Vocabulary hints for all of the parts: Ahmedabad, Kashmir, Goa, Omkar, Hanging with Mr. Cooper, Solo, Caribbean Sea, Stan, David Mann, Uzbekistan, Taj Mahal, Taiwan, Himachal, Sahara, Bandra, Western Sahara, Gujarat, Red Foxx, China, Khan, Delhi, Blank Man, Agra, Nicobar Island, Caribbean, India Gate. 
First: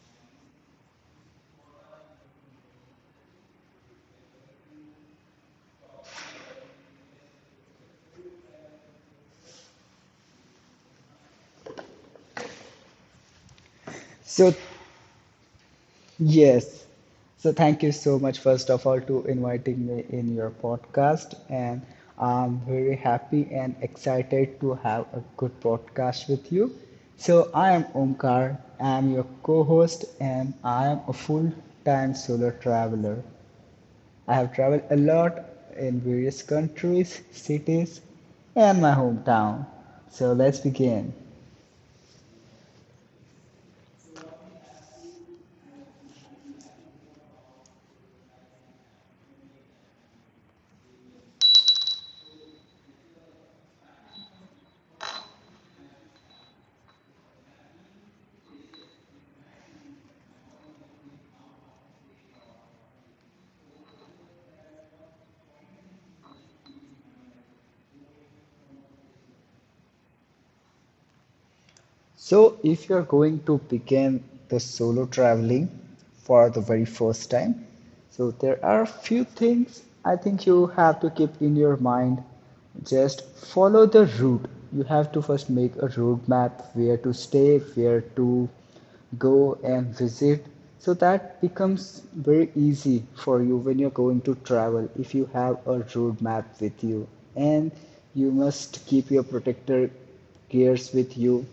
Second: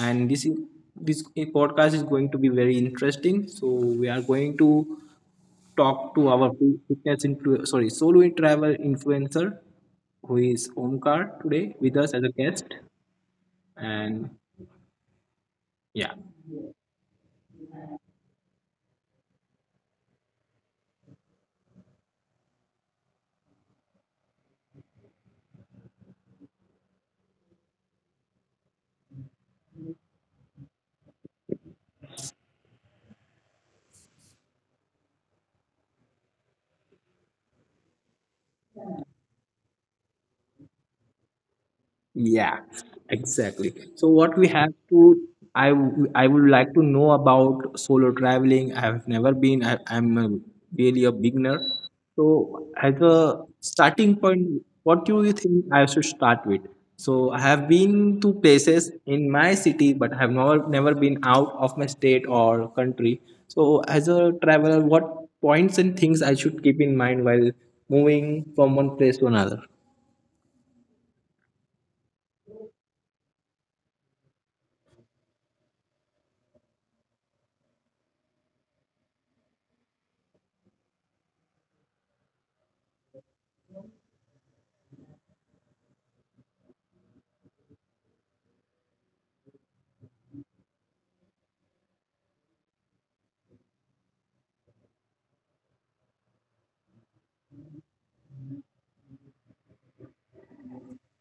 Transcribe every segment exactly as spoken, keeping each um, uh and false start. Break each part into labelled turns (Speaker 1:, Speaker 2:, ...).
Speaker 1: and this is this podcast is going to be very interesting. So we are going to talk to our fitness into sorry solo travel influencer who is Omkar today with us as a guest,
Speaker 2: So,
Speaker 1: and yeah.
Speaker 2: yes. So, thank you so much, first of all, to inviting me in your podcast. And I'm very happy and excited to have a good podcast with you. So, I am Omkar, I'm your co host, and I am a full time solo traveler. I have traveled a lot in various countries, cities, and my hometown. So, let's begin.
Speaker 1: Yeah, exactly. So what we have to, I w- I would like to know about solo traveling. I have never been. I, I'm a, really a beginner. So as a starting point, what do you think I should start with? So I have been to places in my city, but I have never never been out of my state or country. So as a traveler, what points and things I should keep in mind while moving from one place to another?
Speaker 2: So, if you're going to begin the solo traveling for the very first time, so there are a few things I think you have to keep in your mind. Just follow the route. You have to first make a roadmap where to stay, where to go and visit. So that becomes very easy for you when you're going to travel if you have a roadmap with you. And you must keep your protector gears with you,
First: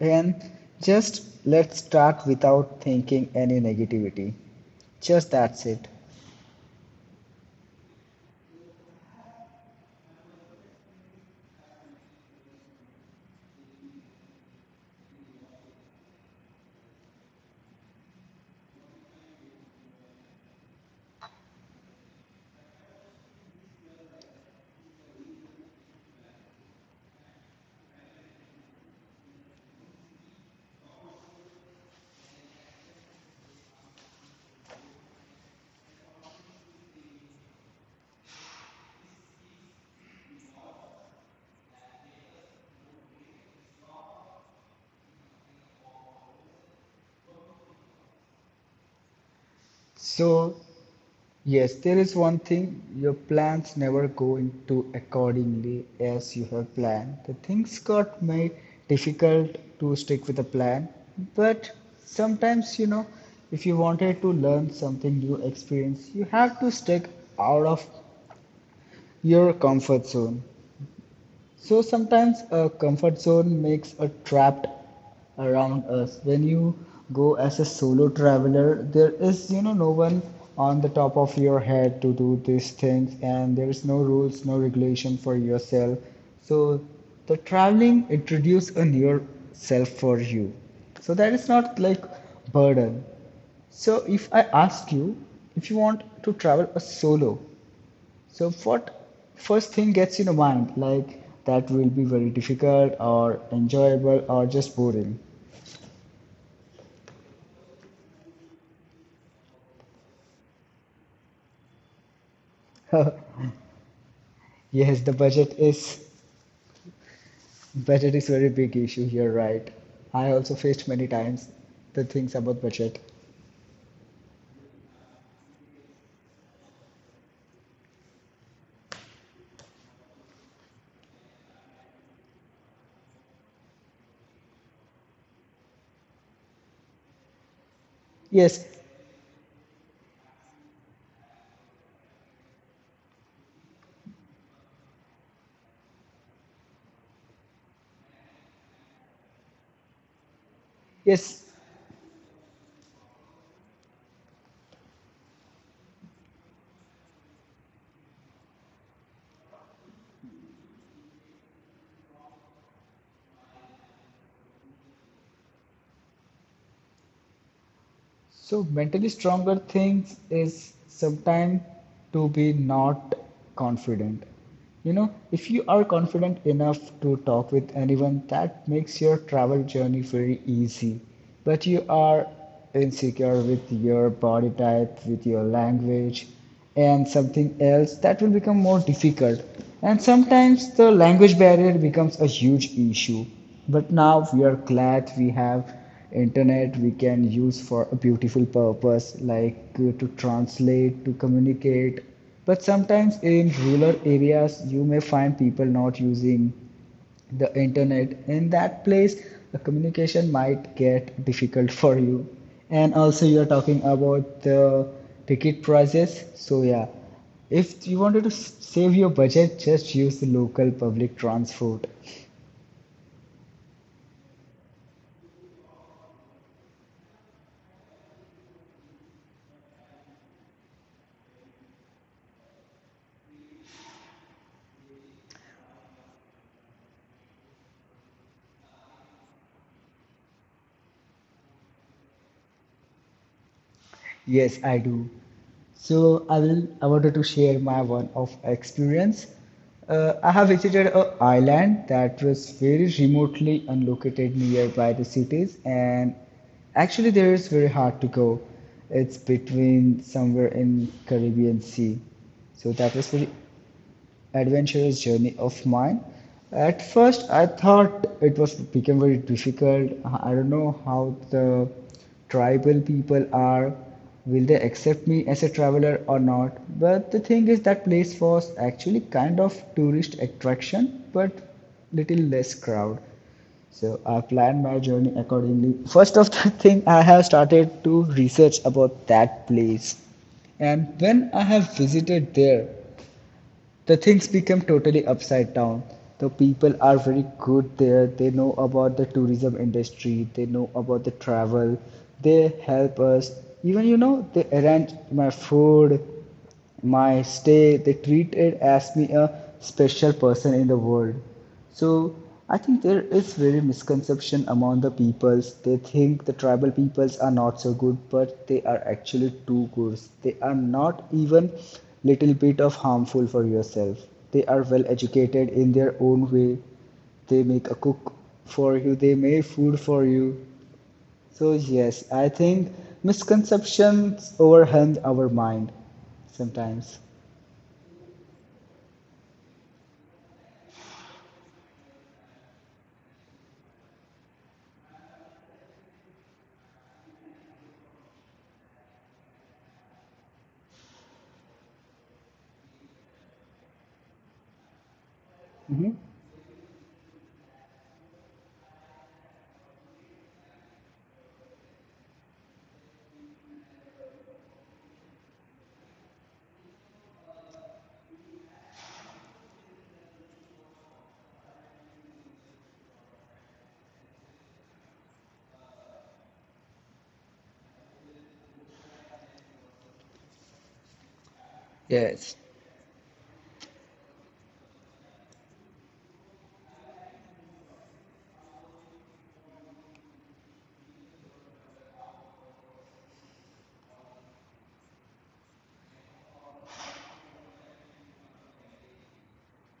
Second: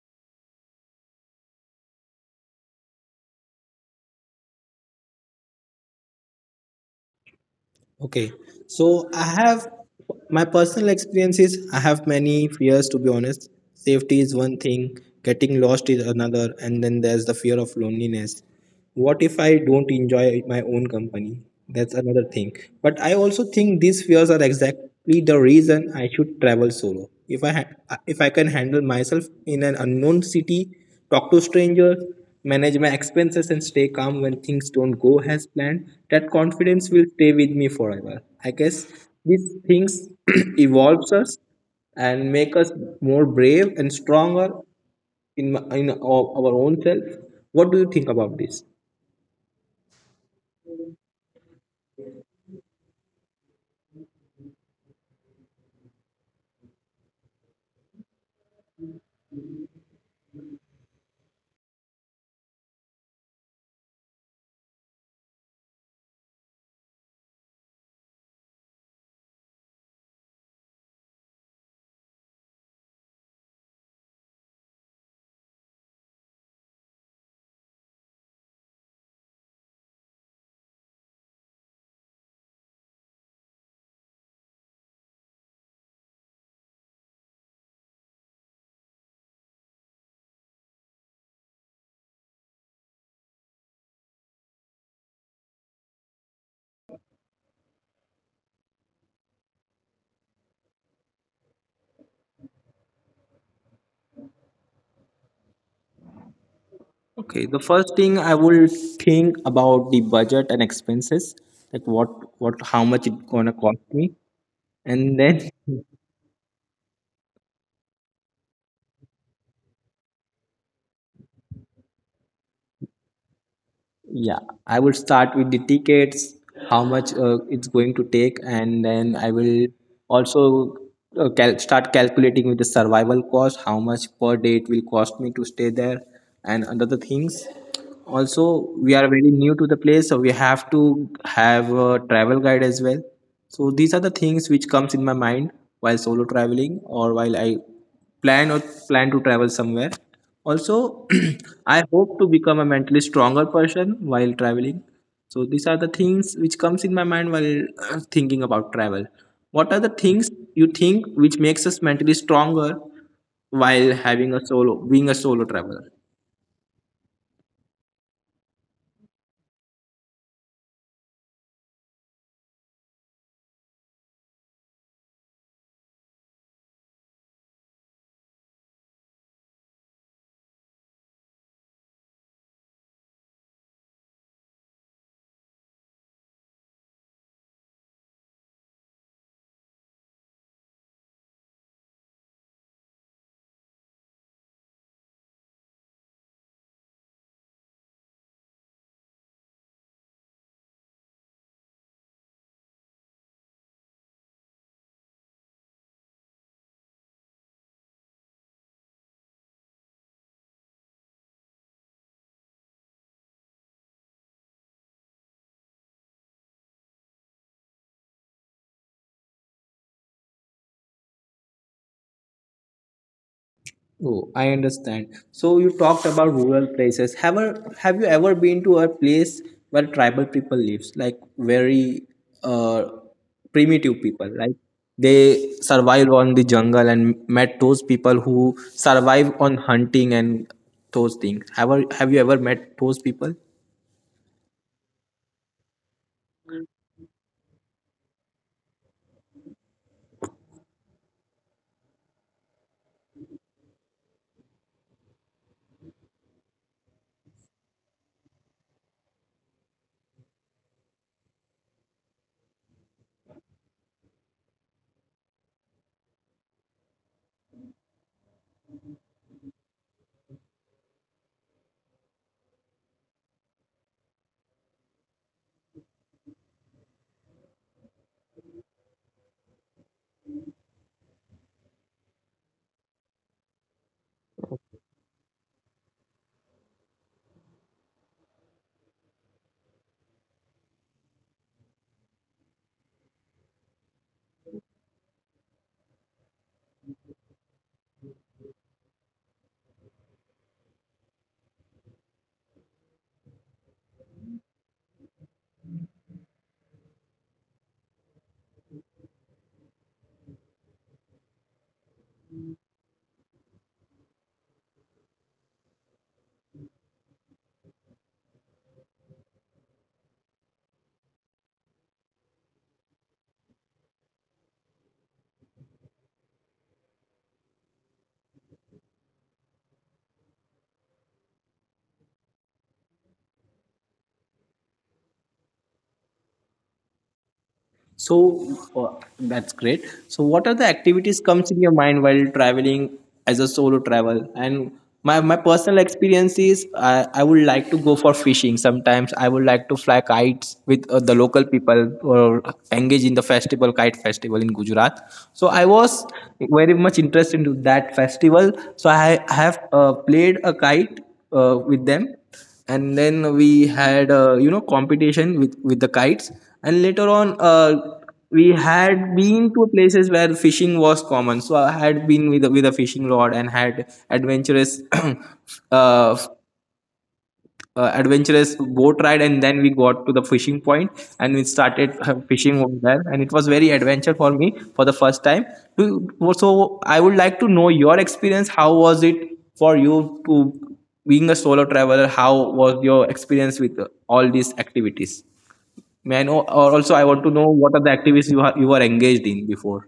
Speaker 2: and just let's start without thinking any negativity. Just that's it.
Speaker 1: Okay, so I have my personal experiences. I have many fears to be honest. Safety is one thing, getting lost is another, and then there's the fear of loneliness. What if I don't enjoy my own company? That's another thing. But I also think these fears are exactly the reason I should travel solo. If I ha- if I can handle myself in an unknown city, talk to strangers, manage my expenses, and stay calm when things don't go as planned, that confidence will stay with me forever. I guess these things evolves us and make us more brave and stronger in in our, our own self. What do you think about this?
Speaker 2: So, yes, there is one thing, your plans never go into accordingly as you have planned. The things got made difficult to stick with the plan, but sometimes you know, if you wanted to learn something new experience, you have to stick out of your comfort zone. So sometimes a comfort zone makes a trapped around us. When you go as a solo traveler, there is you know no one on the top of your head to do these things, and there is no rules, no regulation for yourself. So the traveling introduce a new self for you. So that is not like burden. So if I ask you if you want to travel a solo, so what first thing gets in your mind, like that will be very difficult or enjoyable or just boring?
Speaker 1: Okay, the first thing I will think about the budget and expenses, like what what how much it gonna cost me,
Speaker 2: Yes, the
Speaker 1: and then
Speaker 2: budget is budget is very big issue. Here, right. I also faced many times the things about budget.
Speaker 1: yeah, I will start with the tickets, how much uh, it's going to take, and then I will also uh, cal- start calculating with the survival cost, how much per day it will cost me to stay there, and other things.
Speaker 2: Yes,
Speaker 1: Also, we are very new to the place, so we have to have a travel guide as well. So these are the things which comes in my mind while solo traveling or while I plan or plan to travel somewhere. Also,
Speaker 2: yes.
Speaker 1: I hope to become a mentally stronger person while traveling. So these are the things which comes in my mind while uh, thinking about travel. What are the things you think which makes us mentally stronger while having a solo being a solo traveler?
Speaker 2: So mentally stronger things is sometimes to be not confident. You know, if you are confident enough to talk with anyone, that makes your travel journey very easy. But you are insecure with your body type, with your language, and something else that will become more difficult. And sometimes the language barrier becomes a huge issue. But now we are glad we have internet we can use for a beautiful purpose like uh, to translate, to communicate, but sometimes in rural areas you may find people not using the internet in that place. The communication might get difficult for you. And also you are talking about the ticket prices, so yeah, if you wanted to s- save your budget, just use the local public transport.
Speaker 1: Oh, I understand. So you talked about rural places. Have a, have you ever been to a place where tribal people lives, like very uh, primitive people, like they survive on the jungle and met those people who survive on hunting and those things. Have, have you ever met those people?
Speaker 2: Yes, I do. So I will. I wanted to share my one of experience. Uh, I have visited a island that was very remotely unlocated nearby the cities, and actually there is very hard to go. It's between somewhere in Caribbean Sea, so that was very adventurous journey of mine. At first, I thought it was became very difficult. I don't know how the tribal people are. Will they accept me as a traveler or not? But the thing is, that place was actually kind of tourist attraction, but little less crowd. So I planned my journey accordingly. First of the thing, I have started to research about that place. And when I have visited there, the things become totally upside down. The people are very good there. They know about the tourism industry, they know about the travel, they help us. Even you know, they arrange my food, my stay, they treat it as me a special person in the world. So I think there is very misconception among the peoples. They think the tribal peoples are not so good, but they are actually too good. They are not even little bit of harmful for yourself. They are well educated in their own way. They make a cook for you. They make food for you. So yes, I think misconceptions overwhelm our mind sometimes.
Speaker 1: So uh, that's great. So what are the activities comes in your mind while traveling as a solo travel? And my, my personal experience is I, I would like to go for fishing. Sometimes I would like to fly kites with uh, the local people or engage in the festival kite festival in Gujarat. So I was
Speaker 2: Mhm.
Speaker 1: very much interested in that festival. So I have uh, played a kite uh, with them, and then we had uh, you know competition with with the kites, and later on uh, we had been to places where fishing was common. So I had been with a- with a fishing rod and had adventurous uh, uh, adventurous boat ride, and then we got to the fishing point, and we started uh,
Speaker 2: Yes.
Speaker 1: fishing over there, and it was very adventure for me for the first time. To- so i would like to know your experience, how was it for you to being a solo traveler, how was your experience with uh, all these activities? May I know? Or also I want to know, what are the activities you are you were engaged in before?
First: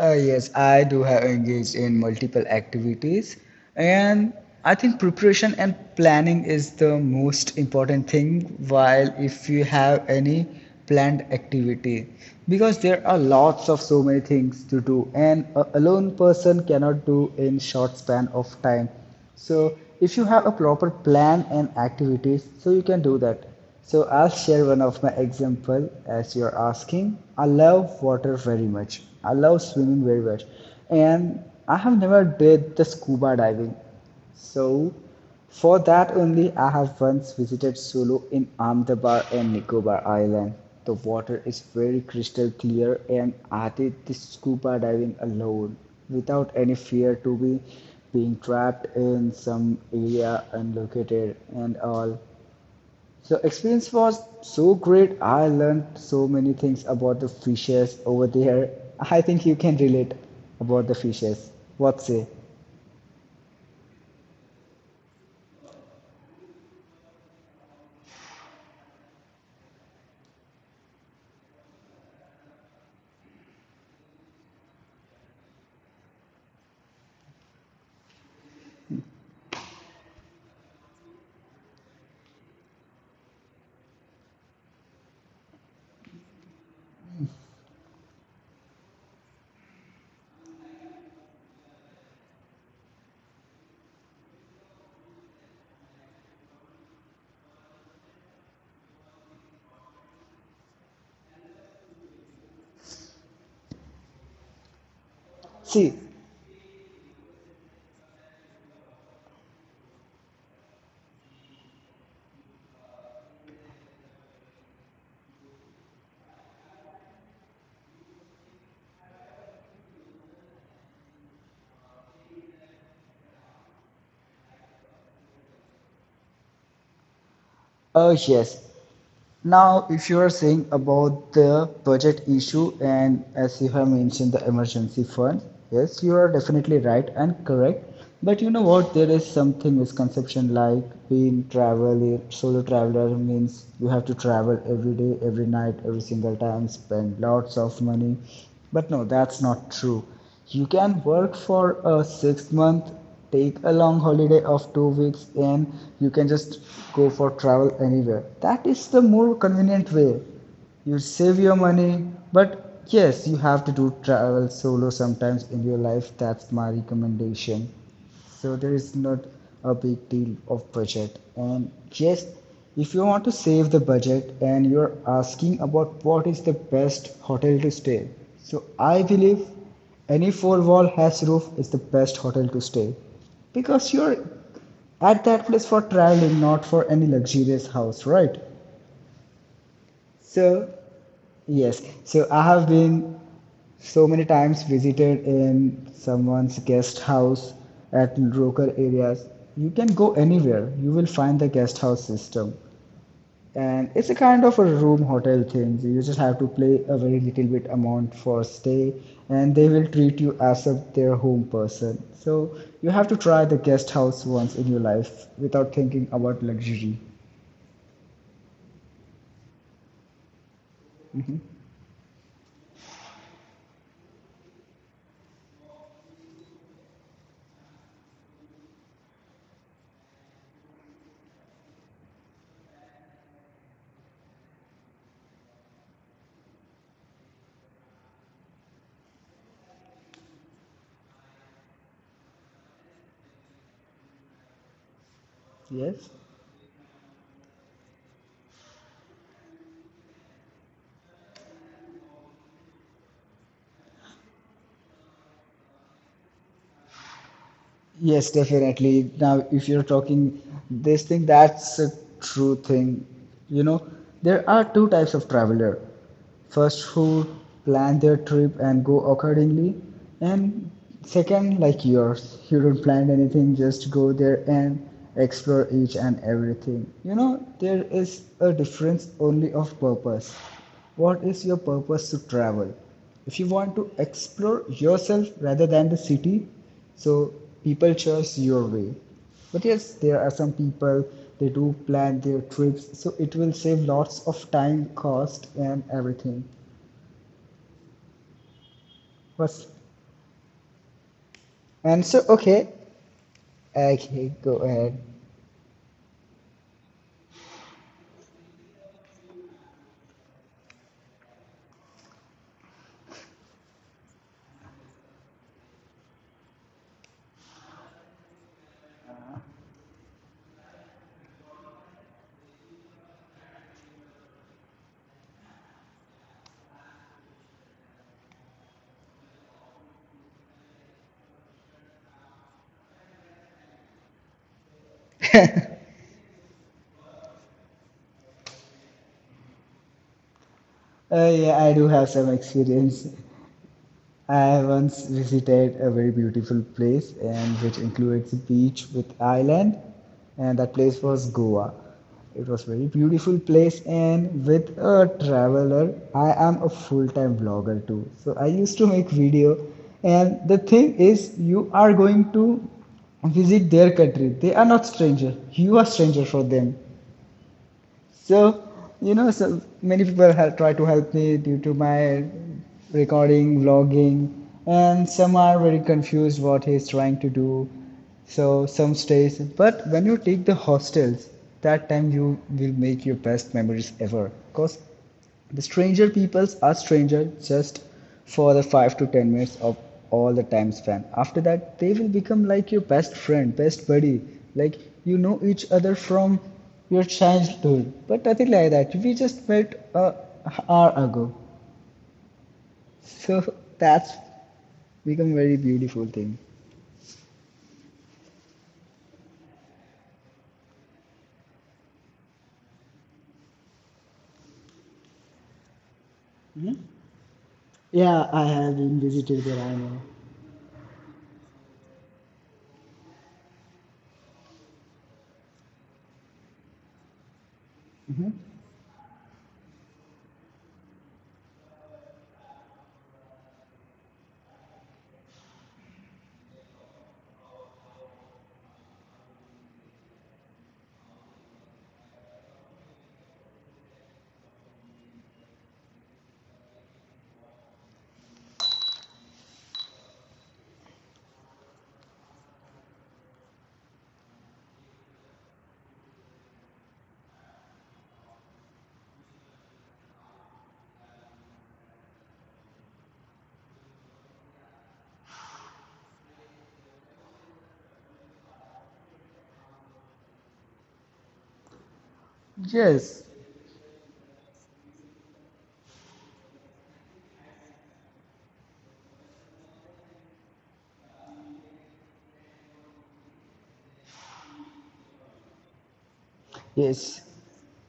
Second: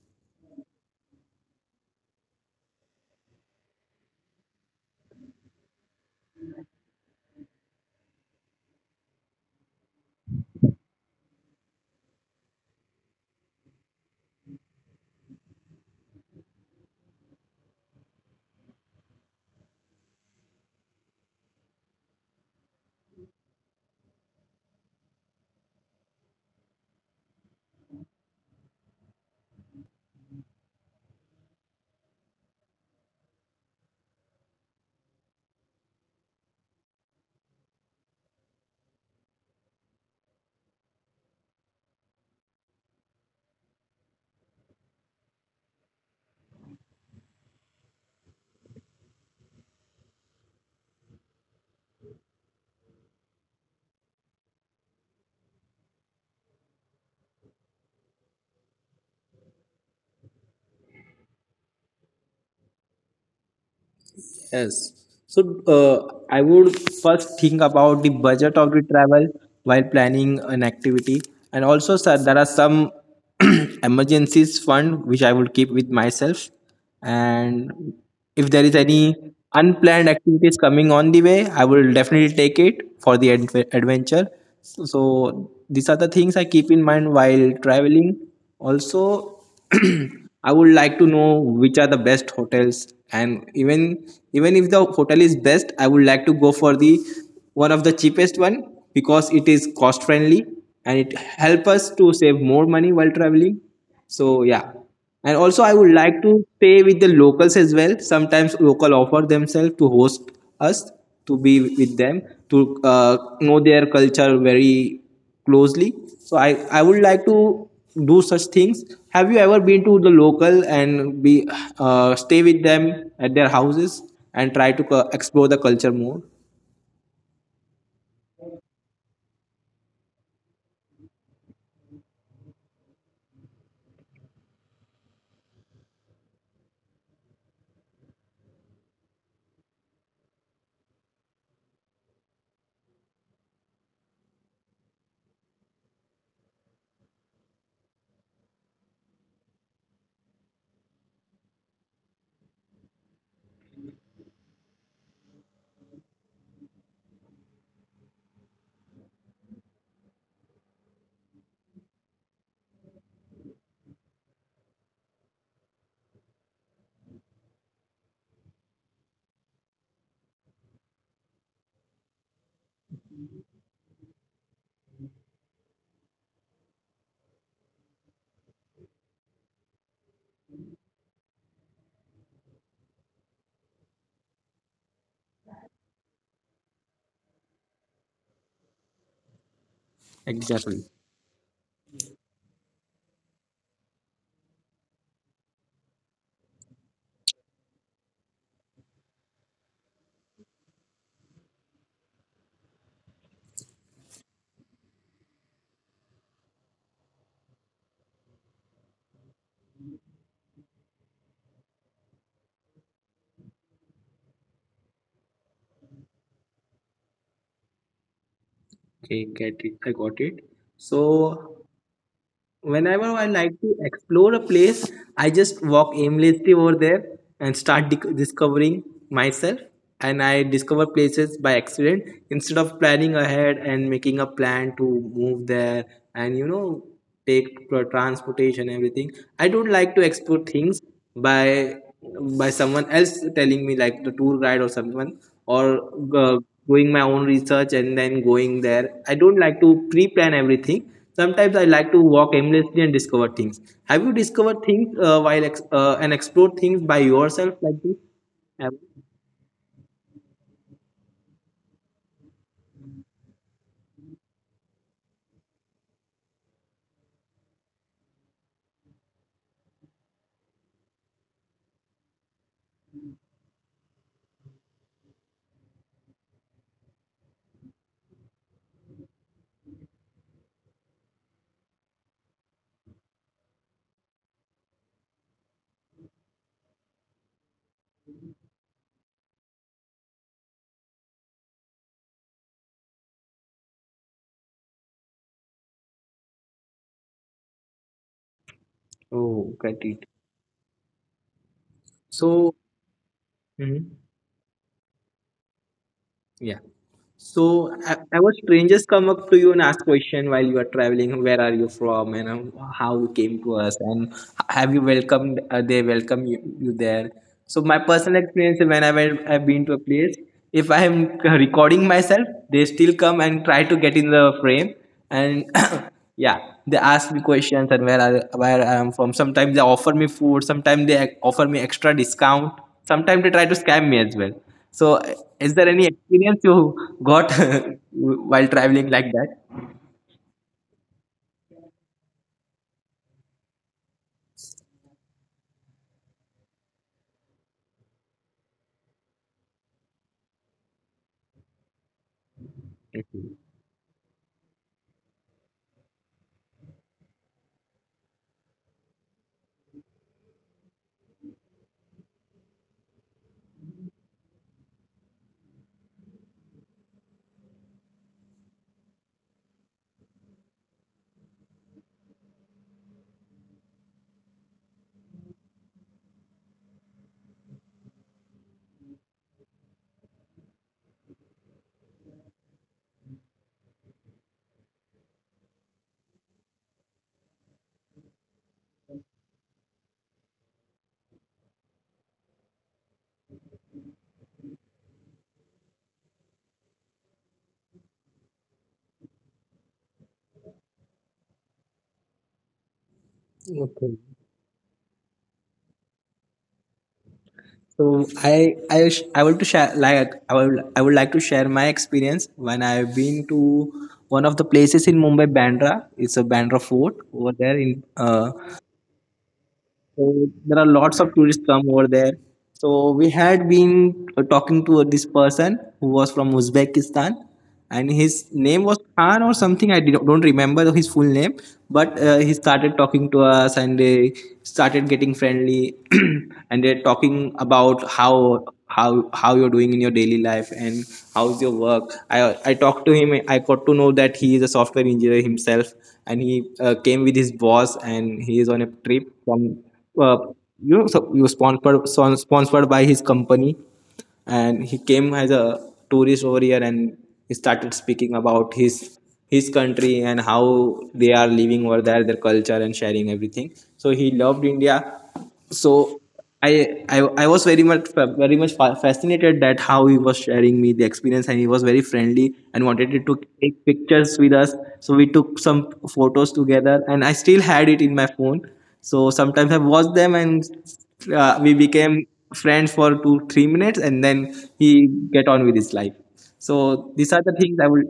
Speaker 2: Uh, yes, I do have engaged in multiple activities, and I think preparation and planning is the most important thing while if you have any planned activity, because there are lots of so many things to do and a alone person cannot do in short span of time. So if you have a proper plan and activities, so you can do that. So I'll share one of my example as you're asking. I love water very much. I love swimming very much, and I have never did the scuba diving. So for that only, I have once visited Solo in Ahmedabad and Nicobar Island. The water is very crystal clear, and I did this scuba diving alone without any fear to be being trapped in some area unlocated and all. So experience was so great. I learned so many things about the fishes over there. I think you can relate about the fishes. What say?
Speaker 1: Yes. So uh, I would first think about the budget of the travel while planning an activity, and also sir, there are some emergencies fund which I will keep with myself, and if there is any unplanned activities coming on the way, I will definitely take it for the adve- adventure. So, so these are the things I keep in mind while traveling. Also, I would like to know which are the best hotels, and even even if the hotel is best, I would like to go for the one of the cheapest one because it is cost friendly and it help us to save more money while traveling. So yeah, and also I
Speaker 2: See,
Speaker 1: would like to stay with the locals as well. Sometimes local offer themselves to host us, to be with them, to uh, know their culture very closely. So I, I would like to do such things. Have you ever been to the local and be uh, stay with them at their houses and try to co- explore the culture more?
Speaker 2: oh yes. Now, if you are saying about the budget issue, and as you have mentioned the emergency fund, yes, you are definitely right and correct. But you know what? There is something misconception like being traveler, solo traveler means you have to travel every day, every night, every single time, spend lots of money. But no, that's not true. You can work for a six month, take a long holiday of two weeks, and you can just go for travel anywhere. That is the more convenient way, you save your money. But yes, you have to do travel solo sometimes in your life, that's my recommendation. So there is not a big deal of budget. And yes, if you want to save the budget and you're asking about what is the best hotel to stay, so I believe any four wall has roof is the best hotel to stay, because you're at that place for traveling, not for any luxurious house, right? So,
Speaker 1: Exactly.
Speaker 2: yes. So I have been so many times visited in someone's guest house at local areas. You can go anywhere. You will find the guest house system, and it's a kind of a room hotel thing. You just have to pay a very little bit amount for stay, and they will treat you as if their home person. So you have to try the guest house once in your life without thinking about luxury.
Speaker 1: Okay, get it. I got it. So whenever I like to explore a place, I just walk aimlessly over there and start dic- discovering myself. And I discover places by accident instead of planning ahead and making a plan to move there, and you know, take pro- transportation, everything. I don't like to explore things by by someone else telling me, like, the tour guide or someone, or
Speaker 2: Yes.
Speaker 1: uh, doing my own research and then going there. I don't like to pre-plan everything. Sometimes I like to walk aimlessly and discover things. Have you discovered things, uh, while ex- uh, and explored things by yourself like this?
Speaker 2: Yes,
Speaker 1: Have-
Speaker 2: definitely. Now, if you're talking this thing, that's a true thing. You know, there are two types of traveler. First, who plan their trip and go accordingly, and second, like yours, you don't plan anything, just go there and explore each and everything. You know, there is a difference only of purpose. What is your purpose to travel? If you want to explore yourself rather than the city, so people choose your way. But yes, there are some people, they do plan their trips, so it will save lots of time, cost and everything.
Speaker 1: oh,
Speaker 2: But
Speaker 1: great.
Speaker 2: and so
Speaker 1: So,
Speaker 2: okay,
Speaker 1: mhm.
Speaker 2: okay, go ahead.
Speaker 1: Yeah. So, e- ever strangers come up to you and ask question while you are traveling, where are you from, and um, how you came to us, and have you welcomed, uh, they welcome you, you there. So, my personal experience, when I went, I've been to a place, if I am recording myself, they still come and try to get in the frame and yeah, they ask me questions, and where i where i am from. Sometimes they offer me food, sometimes they offer me extra discount, sometimes they try to scam me as well. So, is there any experience you got while traveling like that?
Speaker 2: Uh, yeah, I do have some experience. I once visited a very beautiful place and which includes beach with island, and that place was Goa. It was very beautiful
Speaker 1: Mhm.
Speaker 2: place, and with a traveler I am a full-time vlogger too. So I used to make video. And the thing is you are going to visit their country. They are not stranger. You are stranger for them. So, you know, so many people have tried to help me due to my recording, vlogging, and some are very confused what he's trying to do. So some stays, but when you take the hostels, that time you will make your best memories ever. Cause the stranger peoples are stranger just for the five to ten minutes of all the time span. After that, they will become like your best friend, best buddy. Like you know each other from your childhood, but nothing like that. We just met a hour ago, so
Speaker 1: Okay.
Speaker 2: that's become very beautiful thing.
Speaker 1: So I I sh- I want to share, like, I would I would like to share my experience when I've been to one of the places in Mumbai Bandra. It's a Bandra fort over there in
Speaker 2: Yeah,
Speaker 1: uh,
Speaker 2: I have been visited there, I know.
Speaker 1: So there are lots of tourists come over there. So we had been uh, talking to this person who was from Uzbekistan, and
Speaker 2: Mm-hmm.
Speaker 1: his name was Khan or something. I did, don't remember his full name, but uh, he started talking to us, and they started getting friendly, and they're talking about how how how you're doing in your daily life and how's your work. I I talked to him. I got to know that he is a software engineer himself, and he uh, came with his boss, and he is on a trip from uh, you know, so you sponsored so- sponsored by his company, and he came as a tourist over here, and he started speaking about his his country and how they are living over there, their culture, and sharing everything. So he loved India. So I, I I was very much very much fa- fascinated that how he was sharing me the experience, and he was very friendly and wanted to
Speaker 2: Yes,
Speaker 1: take pictures with us. So we took some photos together, and I still had it in my phone. So sometimes I watched them, and uh, we became friends for two three minutes, and then he get on with his life. So these
Speaker 2: yes.
Speaker 1: are the things I would,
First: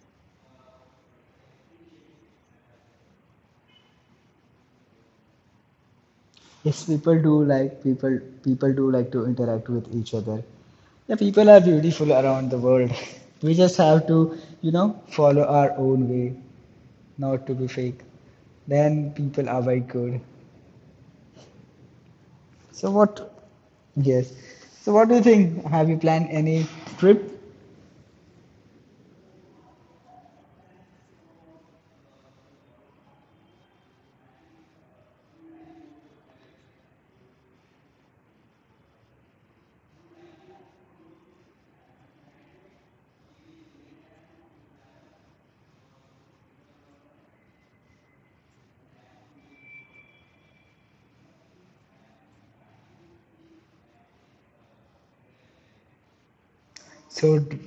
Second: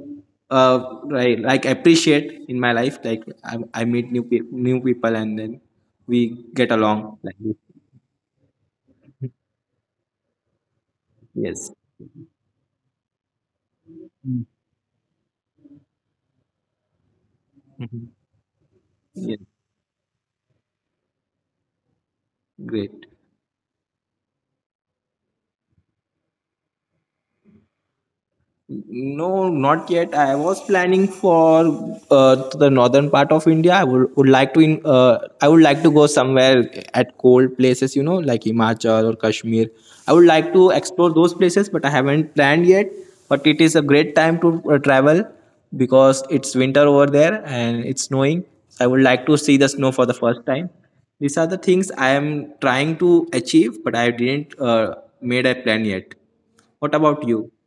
Speaker 1: uh right, like, appreciate in my life. Like, i, I meet new pe- new people, and then we get
Speaker 2: Yes, people
Speaker 1: along
Speaker 2: do
Speaker 1: like this.
Speaker 2: like people people do like to interact with each other. The people are
Speaker 1: Yes.
Speaker 2: beautiful around the world. We just have to, you know, follow our own way, not to be fake.
Speaker 1: Mhm.
Speaker 2: Then
Speaker 1: Yes.
Speaker 2: people are very good. So
Speaker 1: Great.
Speaker 2: what? Yes. So what do you think? Have you planned any trip?
Speaker 1: No, not yet. I was planning for uh, to the northern part of India. I would, would like to in, uh, I would like to go somewhere at cold places, you know, like Himachal or Kashmir. I would like to explore those places, but I haven't planned yet. But it is a great time to uh, travel because it's winter over there and it's snowing. I would like to see the snow for the first time. These are the things I am trying to achieve, but I didn't uh, made a plan yet. What about
Speaker 2: So
Speaker 1: you?
Speaker 2: d-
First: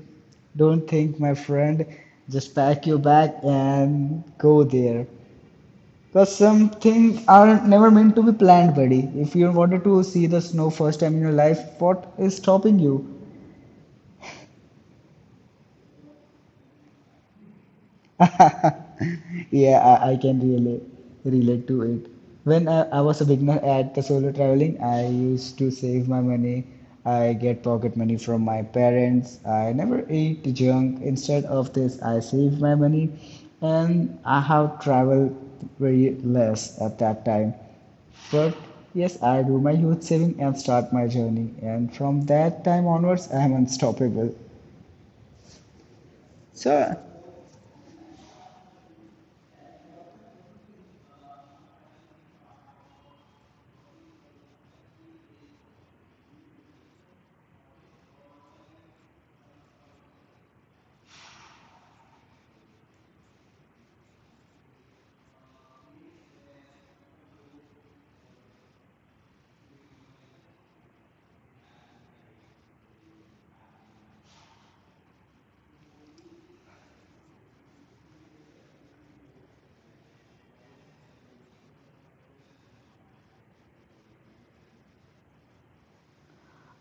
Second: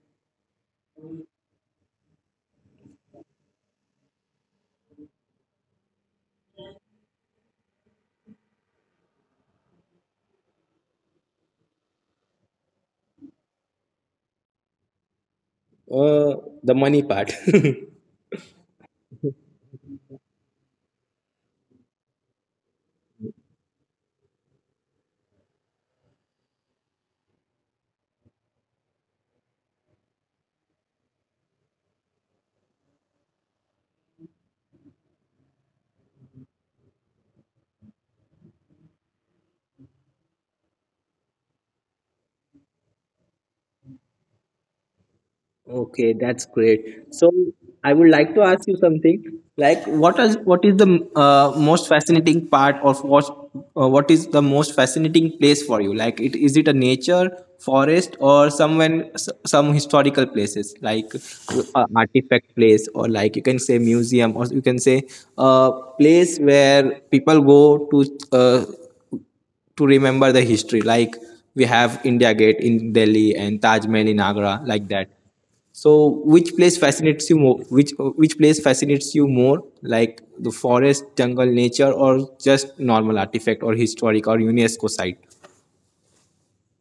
Speaker 2: don't think, my friend. Just pack your bag and go there. Because some things are never meant to be planned, buddy. If you wanted to see the snow first time in your life, what is stopping you?
Speaker 1: Uh, the money part.
Speaker 2: Yeah, I, I can really relate to it. When I, I was a beginner at the solo traveling, I used to save my money. I get pocket money from my parents. I never eat junk. Instead of this, I save my money, and I have traveled very less at that time. But yes, I do my youth saving and start my journey. And from that time onwards, I am unstoppable.
Speaker 1: Okay, that's
Speaker 2: So
Speaker 1: great. So I would like to ask you something. Like, what is what is the uh, most fascinating part of what uh, what is the most fascinating place for you? Like, it is it a nature, forest, or someone s- some historical places like uh, artifact place, or like you can say museum, or you can say a place where people go to uh, to remember the history. Like we have India Gate in Delhi and Taj Mahal in Agra, like that. So, which place fascinates you more? Which which place fascinates you more? Like the forest, jungle, nature, or just normal artifact or historic or UNESCO site?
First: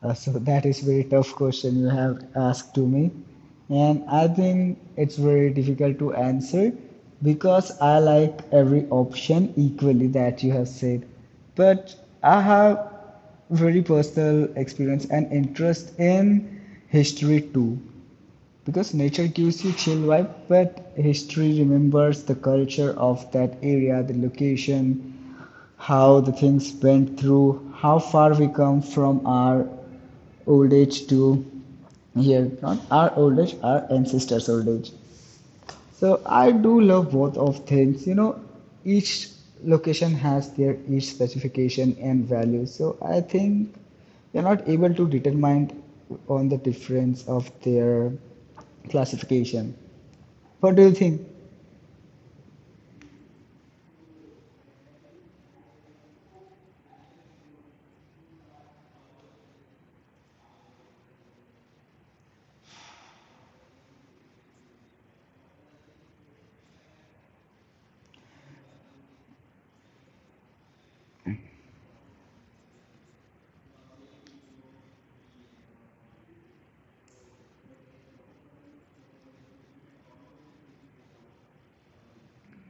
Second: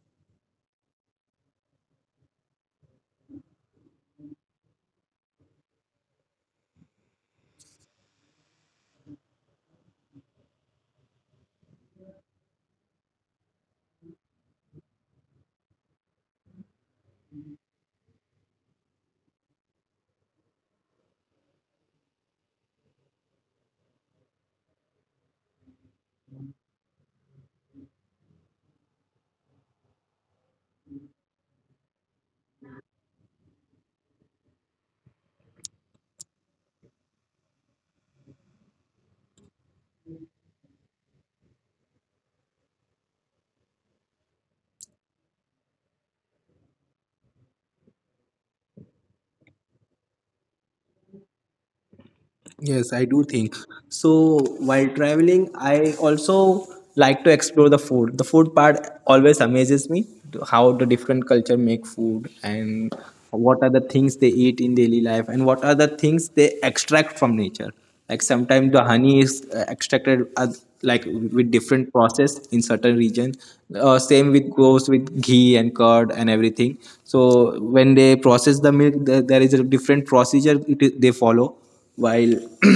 Speaker 2: Uh, so that is very tough question you have asked to me, and I think it's very difficult to answer because I like every option equally that you have said. But I have very personal experience and interest in history too, because nature gives you chill vibe but history remembers the culture of that area, the location, how the things went through, how far we come from our old age to here, not our old age, our ancestors' old age. So I do love both of things. You know, each location has their each specification and value. So I think we are not able to determine on the difference of their classification. What do you think,
Speaker 1: Yes, I do think. So while traveling, I also like to explore the food. The food part always amazes me, how the different culture make food and what are the things they eat in daily life and what are the things they extract from nature. Like sometimes the honey is uh, extracted as, like with different process in certain region. Uh, same with goes with ghee and curd and everything. So when they process the milk, there, there is a different procedure it, is- they follow while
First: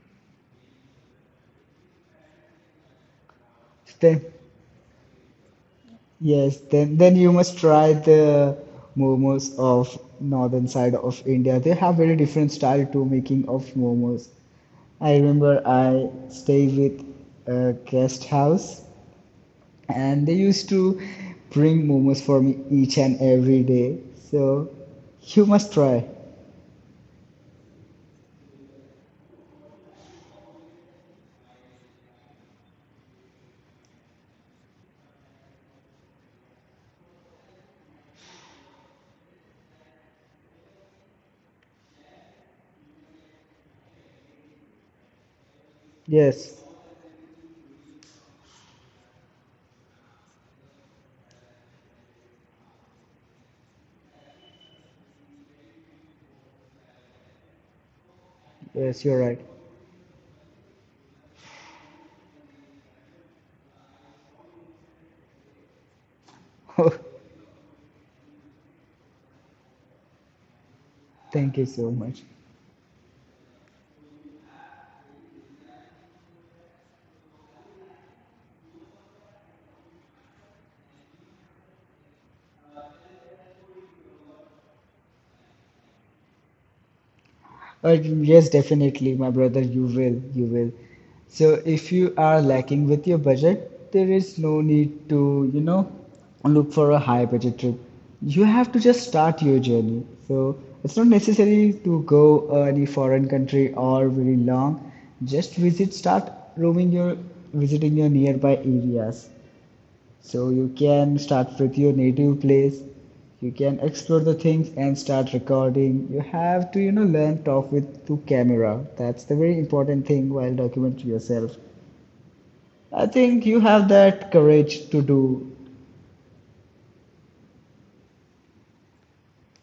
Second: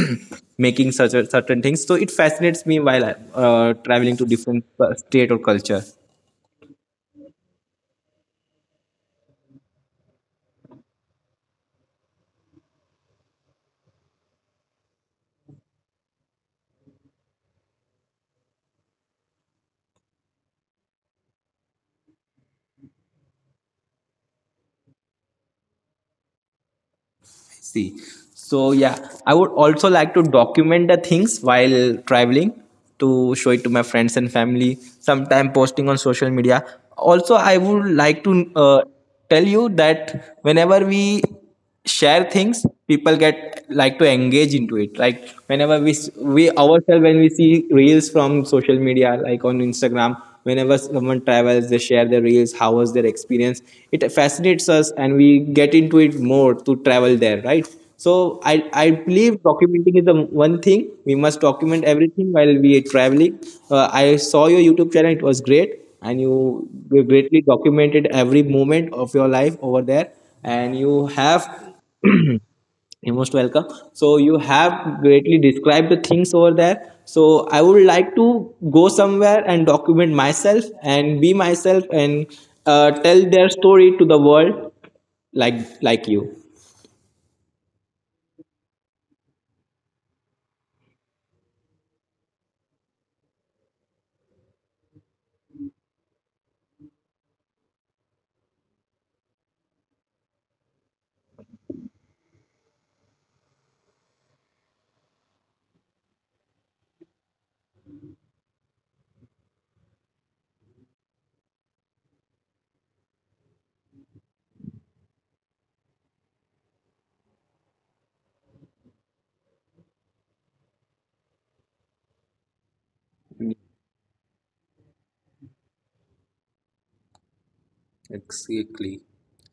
Speaker 1: making such a, certain things. So it fascinates me while uh, traveling
Speaker 2: Stan?
Speaker 1: to different uh, state or culture.
Speaker 2: Yes, then then you must try the momos of northern side of India. They have very different style to making of momos. I remember I stay with a guest house and they used to bring momos for me each and every day. So you must try.
Speaker 1: See, so yeah, I would also like to document the things while traveling to show it to my friends and family. Sometime posting on social media. Also, I would like to uh, tell you that whenever we share things, people get like to engage into it, like whenever we s- we
Speaker 2: Yes,
Speaker 1: ourselves, when we see reels from social media, like on Instagram, whenever someone travels, they share their reels, how was their experience. It fascinates us and we get into it more to travel there, right? So i i
Speaker 2: yes, you're
Speaker 1: believe
Speaker 2: right.
Speaker 1: documenting is the one thing. We must document everything while we are traveling. Uh, i saw your YouTube channel. It was great and you you greatly documented every moment of your life over there, and you have
Speaker 2: thank you so much.
Speaker 1: you're most welcome. So you have greatly described the things over there. So I would like to go somewhere and document myself and be myself and uh, tell their story to the world, like like you.
Speaker 2: Uh, yes, definitely, my brother, you will, you will. So if you are lacking with your budget, there is no need to, you know, look for a high budget trip. You have to just start your journey. So it's not necessary to go uh, any foreign country or very long. Just visit, start roaming your, visiting your nearby areas. So you can start with your native place. You can explore the things and start recording. You have to, you know, learn talk with to camera. That's the very important thing while documenting yourself. I think you have that courage to do.
Speaker 1: Exactly.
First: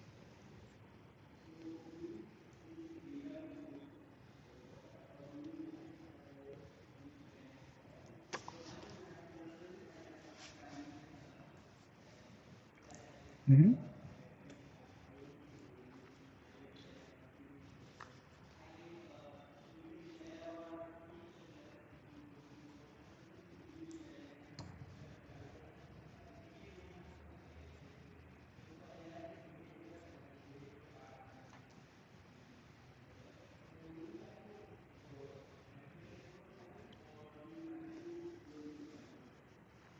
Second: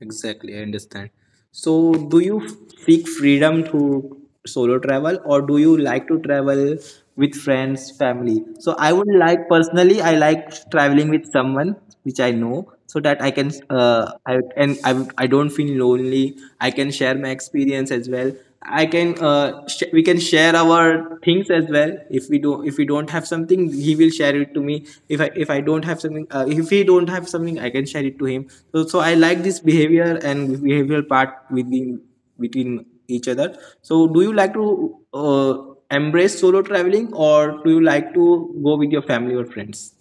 Speaker 1: Exactly. I understand. So, do you seek freedom through solo travel or do you like to travel with friends, family? So, I would like personally, I like traveling with someone which I know, so that I can,
Speaker 2: Mhm.
Speaker 1: uh, I and I, I don't feel lonely. I can share my experience as well. I can uh, sh- we can share our things as well. If we do if we don't have something, he will share it to me. If I if I don't have something, uh, if he don't have something, I can share it to him. So so I like this behavior and behavioral part within between each other. So do you like to uh, embrace solo traveling or do you like to go with your family or friends?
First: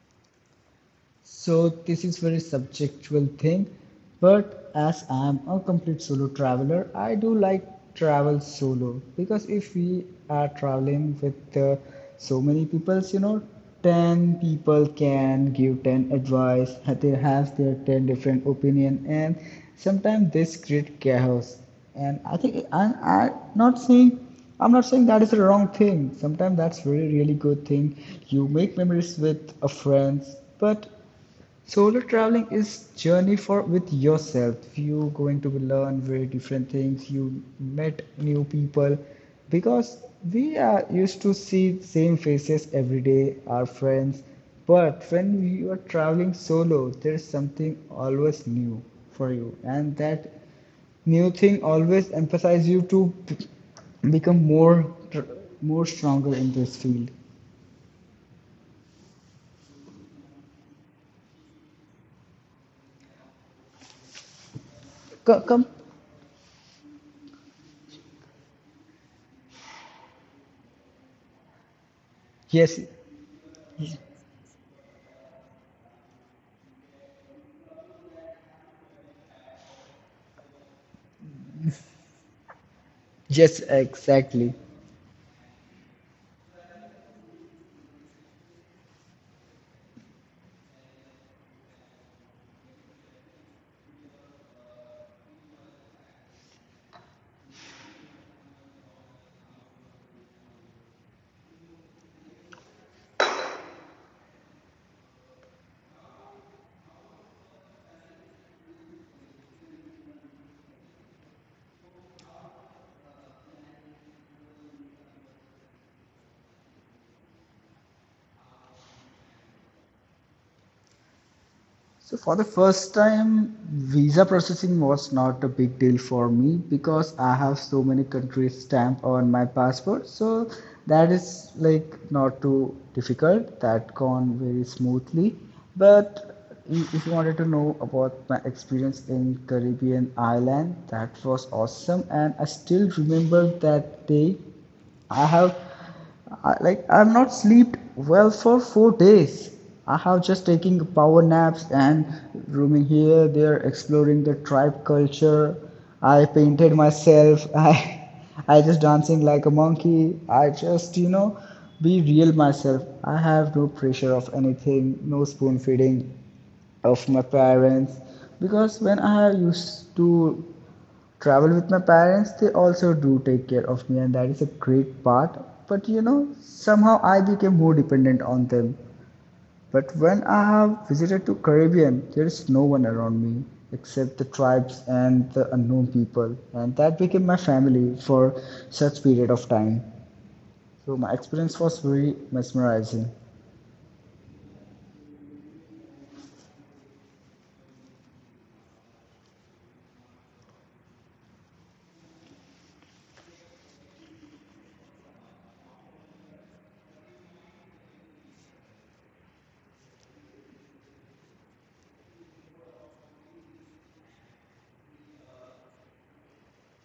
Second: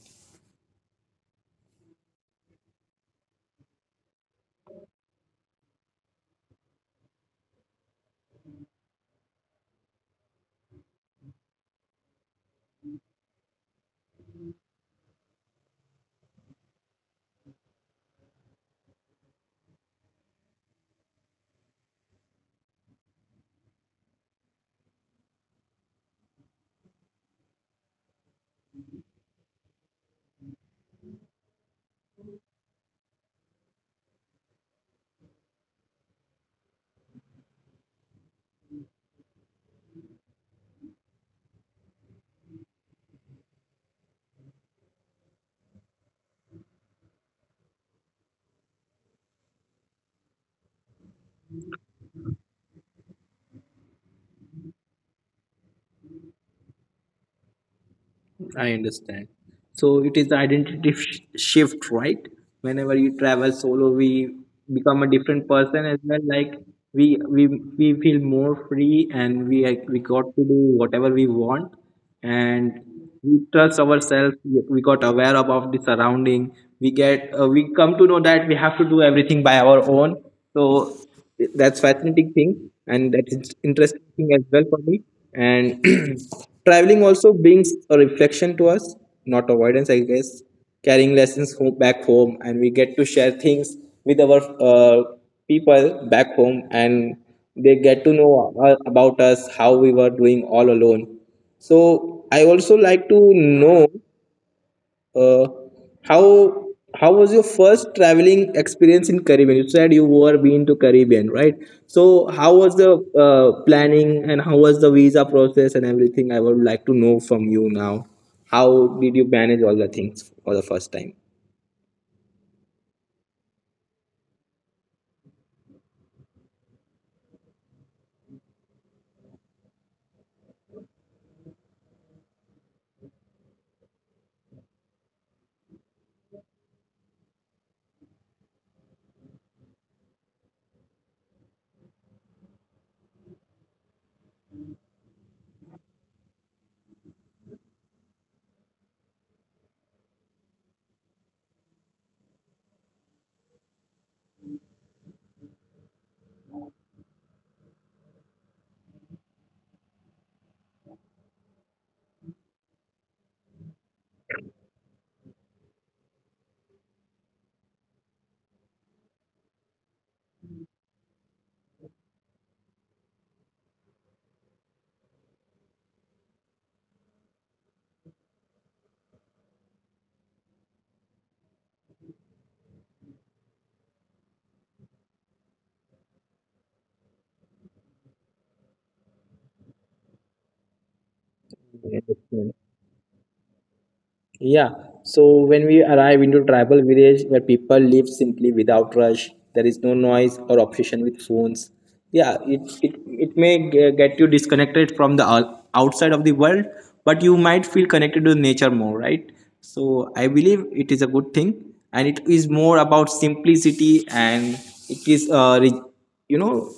Speaker 2: So this is very subjectual thing, but as I'm a complete solo traveler, I do like travel solo, because if we are traveling with uh, so many people, you know, ten people can give ten advice, they have their ten different opinion, and sometimes this create chaos. And I think, and I'm not saying I'm not saying that is the wrong thing. Sometimes that's really really good thing. You make memories with a friends, but solo traveling is journey for with yourself. You going to be learn very different things. You met new people because we are used to see same faces every day, our friends. But when you are traveling solo, there is something always new for you, and that new thing always emphasizes you to become more more stronger in this field.
Speaker 1: I understand. So it is the identity sh- shift, right? Whenever you travel solo, we become a
Speaker 2: Co-
Speaker 1: different
Speaker 2: Come,
Speaker 1: person as well. Like we we we feel more free, and we like, we got to do whatever we want, and
Speaker 2: yes,
Speaker 1: we trust ourselves. We, we got aware about the surrounding. We get uh, we come to know that we have to do everything by our own. So that's fascinating thing, and that's int-
Speaker 2: yes,
Speaker 1: interesting thing as
Speaker 2: exactly.
Speaker 1: well for me, and traveling also brings a reflection to us, not avoidance, I guess, carrying lessons home, back home, and we get to share things with our uh, people back home, and they get to know a- about us, how we were doing all alone. So I also like to know, uh, how how was your first traveling experience in Caribbean? You said you were been to Caribbean, right? So how was the uh, planning and how was the visa process and everything? I would like to know from you now. How did you manage all the things for the first time?
Speaker 2: So for the first time, visa processing was not a big deal for me because I have so many countries stamp on my passport. So that is like not too difficult. That gone very smoothly. But if you wanted to know about my experience in Caribbean island, that was awesome, and I still remember that day. I have I, like I've not slept well for four days. I have just taking power naps and roaming here, there, exploring the tribe culture. I painted myself. I, I just dancing like a monkey. I just, you know, be real myself. I have no pressure of anything, no spoon feeding of my parents, because when I used to travel with my parents, they also do take care of me, and that is a great part. But you know, somehow I became more dependent on them. But when I have visited to Caribbean, there is no one around me except the tribes and the unknown people, and that became my family for such period of time. So my experience was very mesmerizing.
Speaker 1: Yeah. So when we arrive into tribal village where people live simply without rush, there is no noise or obsession with phones. Yeah, it it, it may g- get you disconnected from the ou- outside of the world, but you might feel connected to nature more, right? So I believe it is a good thing and it is more about simplicity, and it is uh, re- you know,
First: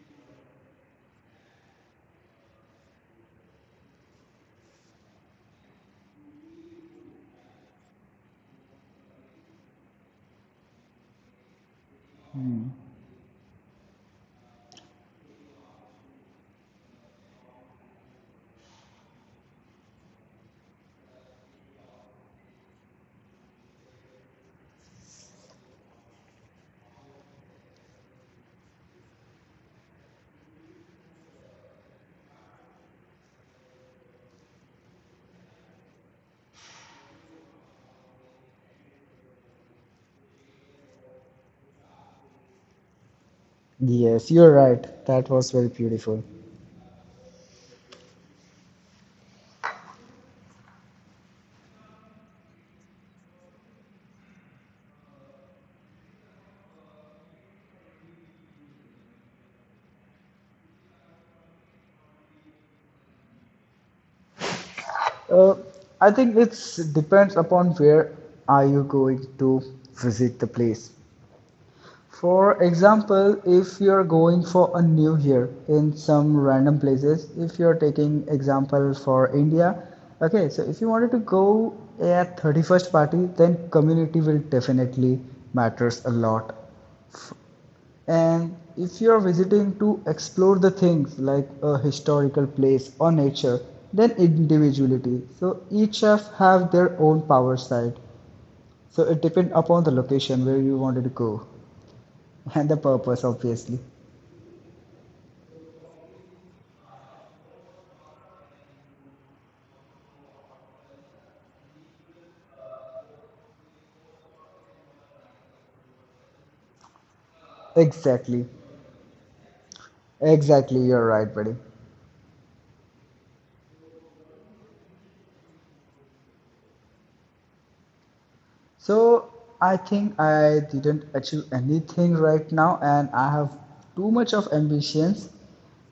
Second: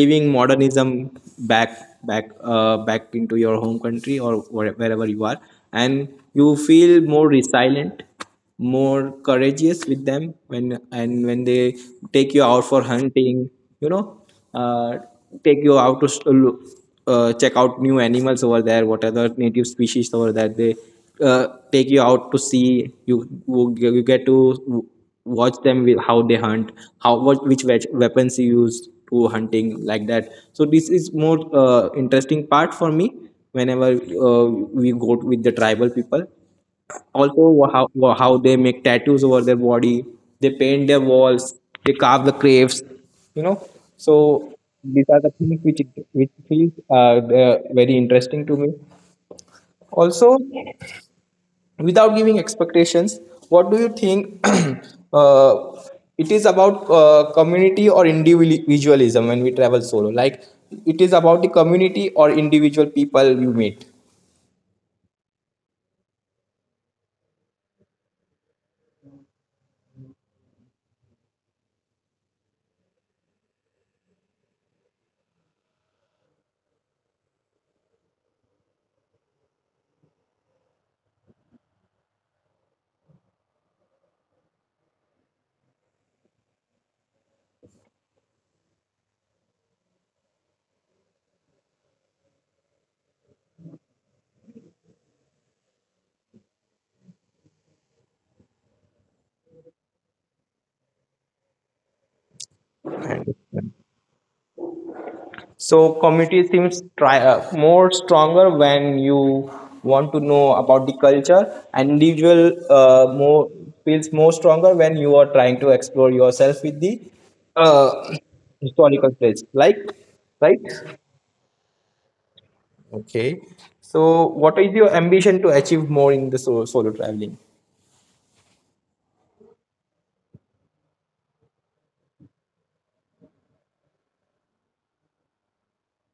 Speaker 1: living modernism, back back uh, back into your home country or where- wherever you are, and you feel more resilient, more courageous with them when and when they take you out for hunting, you know, uh, take you out to s- uh, uh, check out new animals over there, what other native species over there. They uh, take you out to see. You you you get to watch them with how they hunt, how what which wea- weapons you use to hunting, like that. So this is more uh, interesting part for me whenever uh, we go with the tribal people. Also, wha- how wha- how they make tattoos over their body, they paint their walls, they carve the graves, you know. So
Speaker 2: Yes, you're right.
Speaker 1: these are the
Speaker 2: That
Speaker 1: things
Speaker 2: was
Speaker 1: which
Speaker 2: very
Speaker 1: which
Speaker 2: beautiful.
Speaker 1: feels uh, they're very interesting to me. Also, without giving expectations, what do you think? uh, it is about uh, community or individualism when we travel solo, like it is about the community or individual people you meet?
Speaker 2: Uh, I think it depends upon where are you going to visit the place. For example, if you're going for a new year in some random places, if you're taking example for India, okay, so if you wanted to go at thirty-first party, then community will definitely matters a lot, and if you are visiting to explore the things like a historical place or nature, then individuality. So each chef have their own power side. So it depends upon the location where you wanted to go and the purpose obviously.
Speaker 1: So community seems try, uh, more stronger when you want to know about the culture, and individual uh, more feels more stronger when you are trying to explore yourself with the uh,
Speaker 2: Exactly.
Speaker 1: historical place, like, right?
Speaker 2: Exactly, you're right, buddy.
Speaker 1: Okay, so what is your ambition to achieve more in the so- solo traveling?
Speaker 2: So I think I didn't achieve anything right now, and I have too much of ambitions.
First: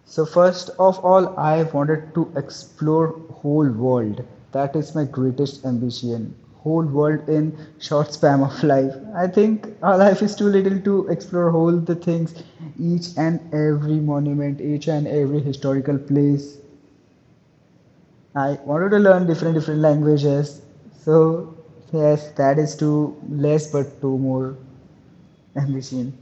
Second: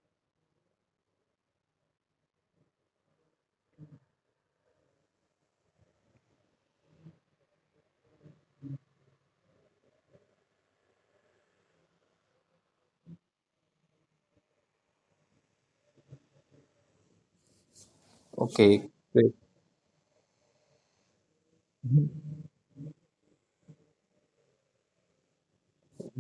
Speaker 2: So first of all, I wanted to explore whole world. That is my greatest ambition. Whole world in short span of life. I think our life is too little to explore all the things, each and every monument, each and every historical place. I
Speaker 1: Okay,
Speaker 2: wanted to learn
Speaker 1: great.
Speaker 2: different different languages. So yes, that is too less but too more ambition.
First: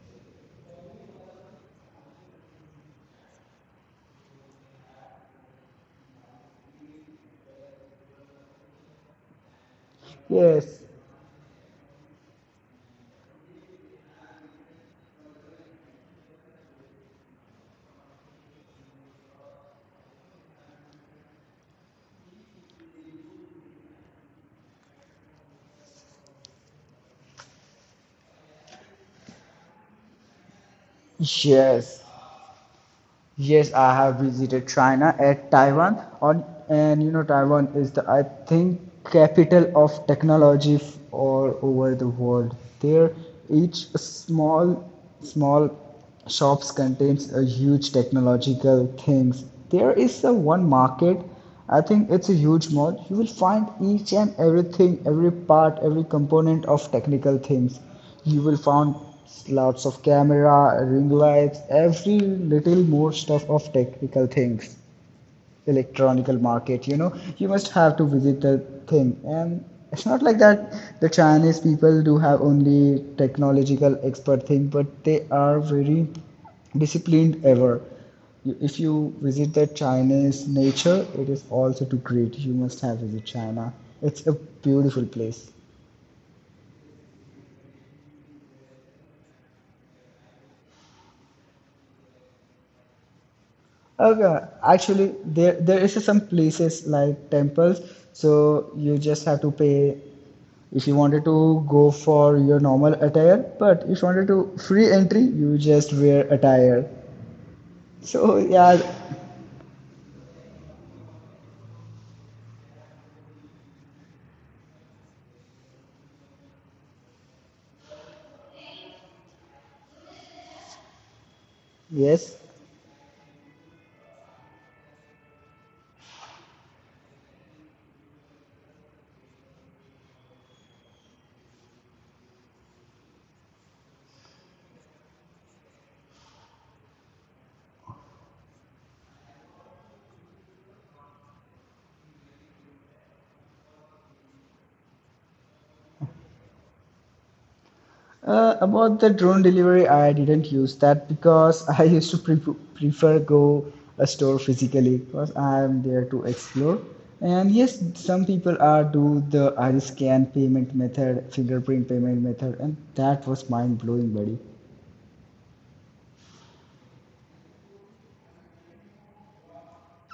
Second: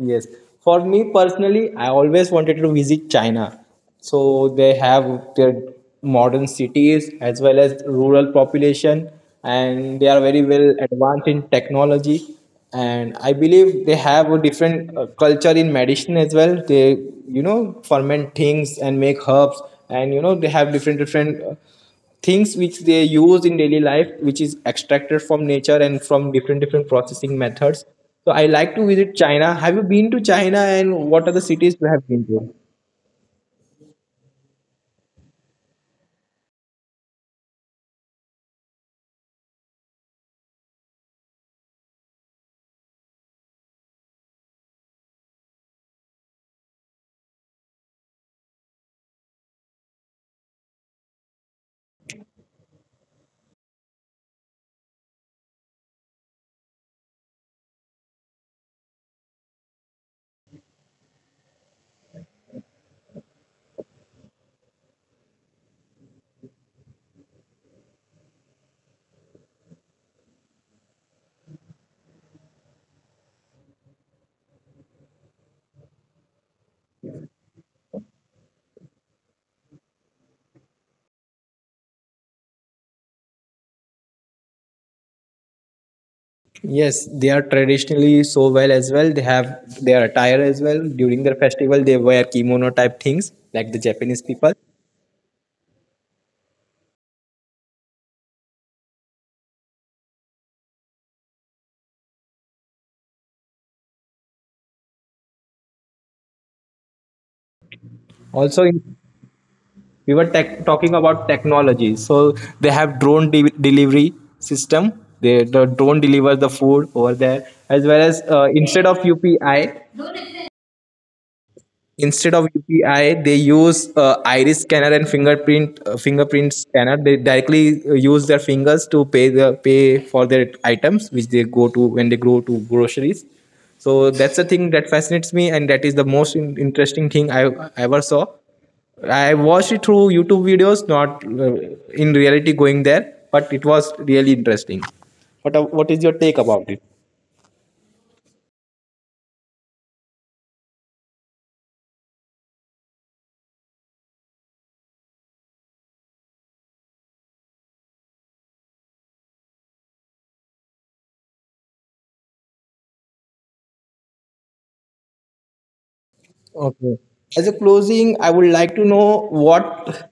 Speaker 1: Yes. For me personally, I always wanted to visit China. So they have their modern cities as well as rural population, and they are very well
Speaker 2: Yes.
Speaker 1: advanced in technology, and I believe they have a different uh, culture in medicine as well. They, you know, ferment things and make herbs, and you know they have different different uh, things which they use in daily life, which is extracted from nature and from different different processing methods. So I like to visit China. Have you been to China, and what are the cities you
Speaker 2: Yes.
Speaker 1: have been to?
Speaker 2: Yes, I have visited China at Taiwan on, and you know Taiwan is the, I think, capital of technology f- all over the world. There each small small shops contains a huge technological things. There is a one market, I think it's a huge mall. You will find each and everything, every part, every component of technical things. You will find lots of camera, ring lights, every little more stuff of technical things, electronical market. You know, you must have to visit the thing, and it's not like that. The Chinese people do have only technological expert thing, but they are very disciplined ever. If you visit the Chinese nature, it is also too great. You must have visit China. It's a beautiful place.
Speaker 1: Yes, they are traditionally so well as well. They have their attire as well. During their festival, they wear kimono type things like the Japanese
Speaker 2: Okay,
Speaker 1: people.
Speaker 2: actually, there there is some places like temples, so you just have to pay if you wanted to go for your normal attire, but if you wanted to free entry, you just wear attire. So
Speaker 1: Also,
Speaker 2: yeah,
Speaker 1: in, we were tech, talking about technology. So they have drone de- delivery system. They, the drone delivers the food over there, as well as uh, instead of upi instead
Speaker 2: yes.
Speaker 1: of U P I, they use uh, iris scanner and fingerprint uh, fingerprint scanner. They directly uh, use their fingers to pay the pay for their items, which they go to when they go to groceries. So that's the thing that fascinates me, and that is the most in- interesting thing I ever saw. I watched it through YouTube videos, not uh, in reality going there, but it was really interesting. What uh, what is your take about it?
Speaker 2: Uh, about the drone delivery, I didn't use that because I used to pre- prefer go a store physically because I am there to explore. And yes, some people are do the iris scan payment method, fingerprint payment method, and that was mind blowing, buddy.
Speaker 1: As a closing, I would like to know what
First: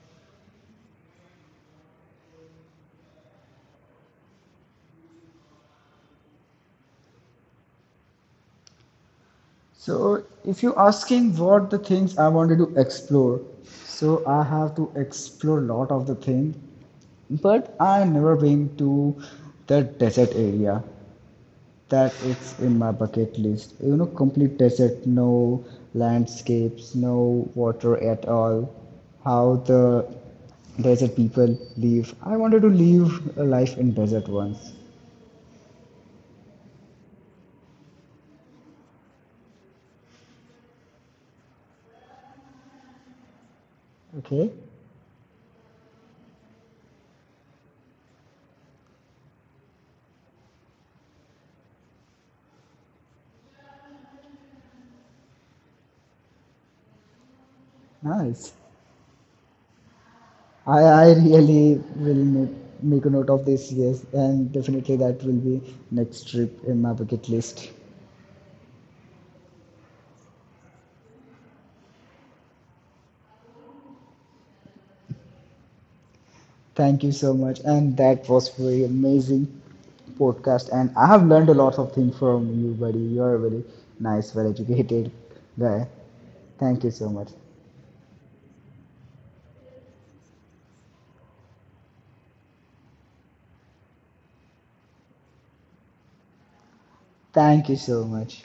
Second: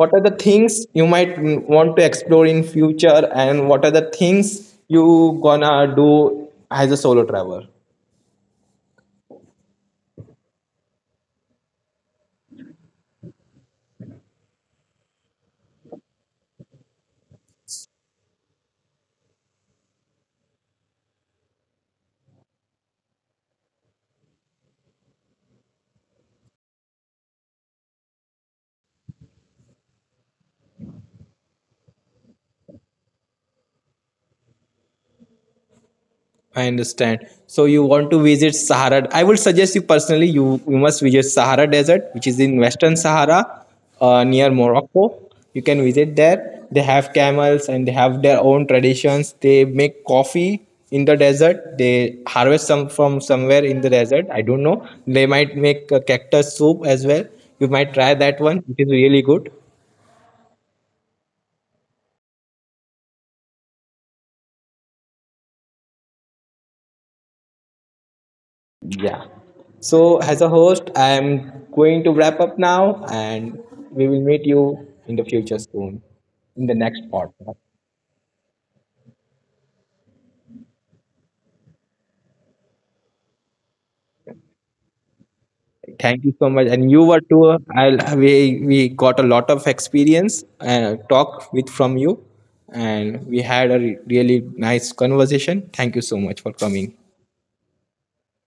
Speaker 1: what are the things you might mm, want to explore in future, and what are the things you gonna do as a solo traveler?
Speaker 2: So if you're asking what the things I wanted to explore, so I have to explore lot of the thing, but I never been to the desert area. That it's in my bucket list. You know, complete desert, no landscapes, no water at all. How the desert people live. I wanted to live a life in desert once.
Speaker 1: I understand. So you want to visit Sahara. I would suggest you personally, you, you must visit Sahara Desert, which is in Western Sahara, uh, near
Speaker 2: Okay,
Speaker 1: Morocco. You can visit there. They have camels and they have their own traditions. They make coffee in the desert. They harvest some from somewhere in the desert. I don't know. They might make a cactus soup as well. You might try that
Speaker 2: nice.
Speaker 1: one. It is really good.
Speaker 2: I I really will make a note of this. Yes, and definitely that will be next trip in my bucket list.
Speaker 1: Yeah. So, as a host, I am going to wrap up now, and we will meet you in the future soon in the next
Speaker 2: Thank you so
Speaker 1: podcast.
Speaker 2: much. And that was very amazing podcast. And I have learned a lot of things from you, buddy. You are a very nice, well educated guy.
Speaker 1: Thank you so much.
Speaker 2: Thank
Speaker 1: And
Speaker 2: you
Speaker 1: you
Speaker 2: so
Speaker 1: were
Speaker 2: much.
Speaker 1: too. I we we got a lot of experience and talk with from you, and we had a re- really nice conversation. Thank you so much for coming.
Speaker 2: Thank you so much.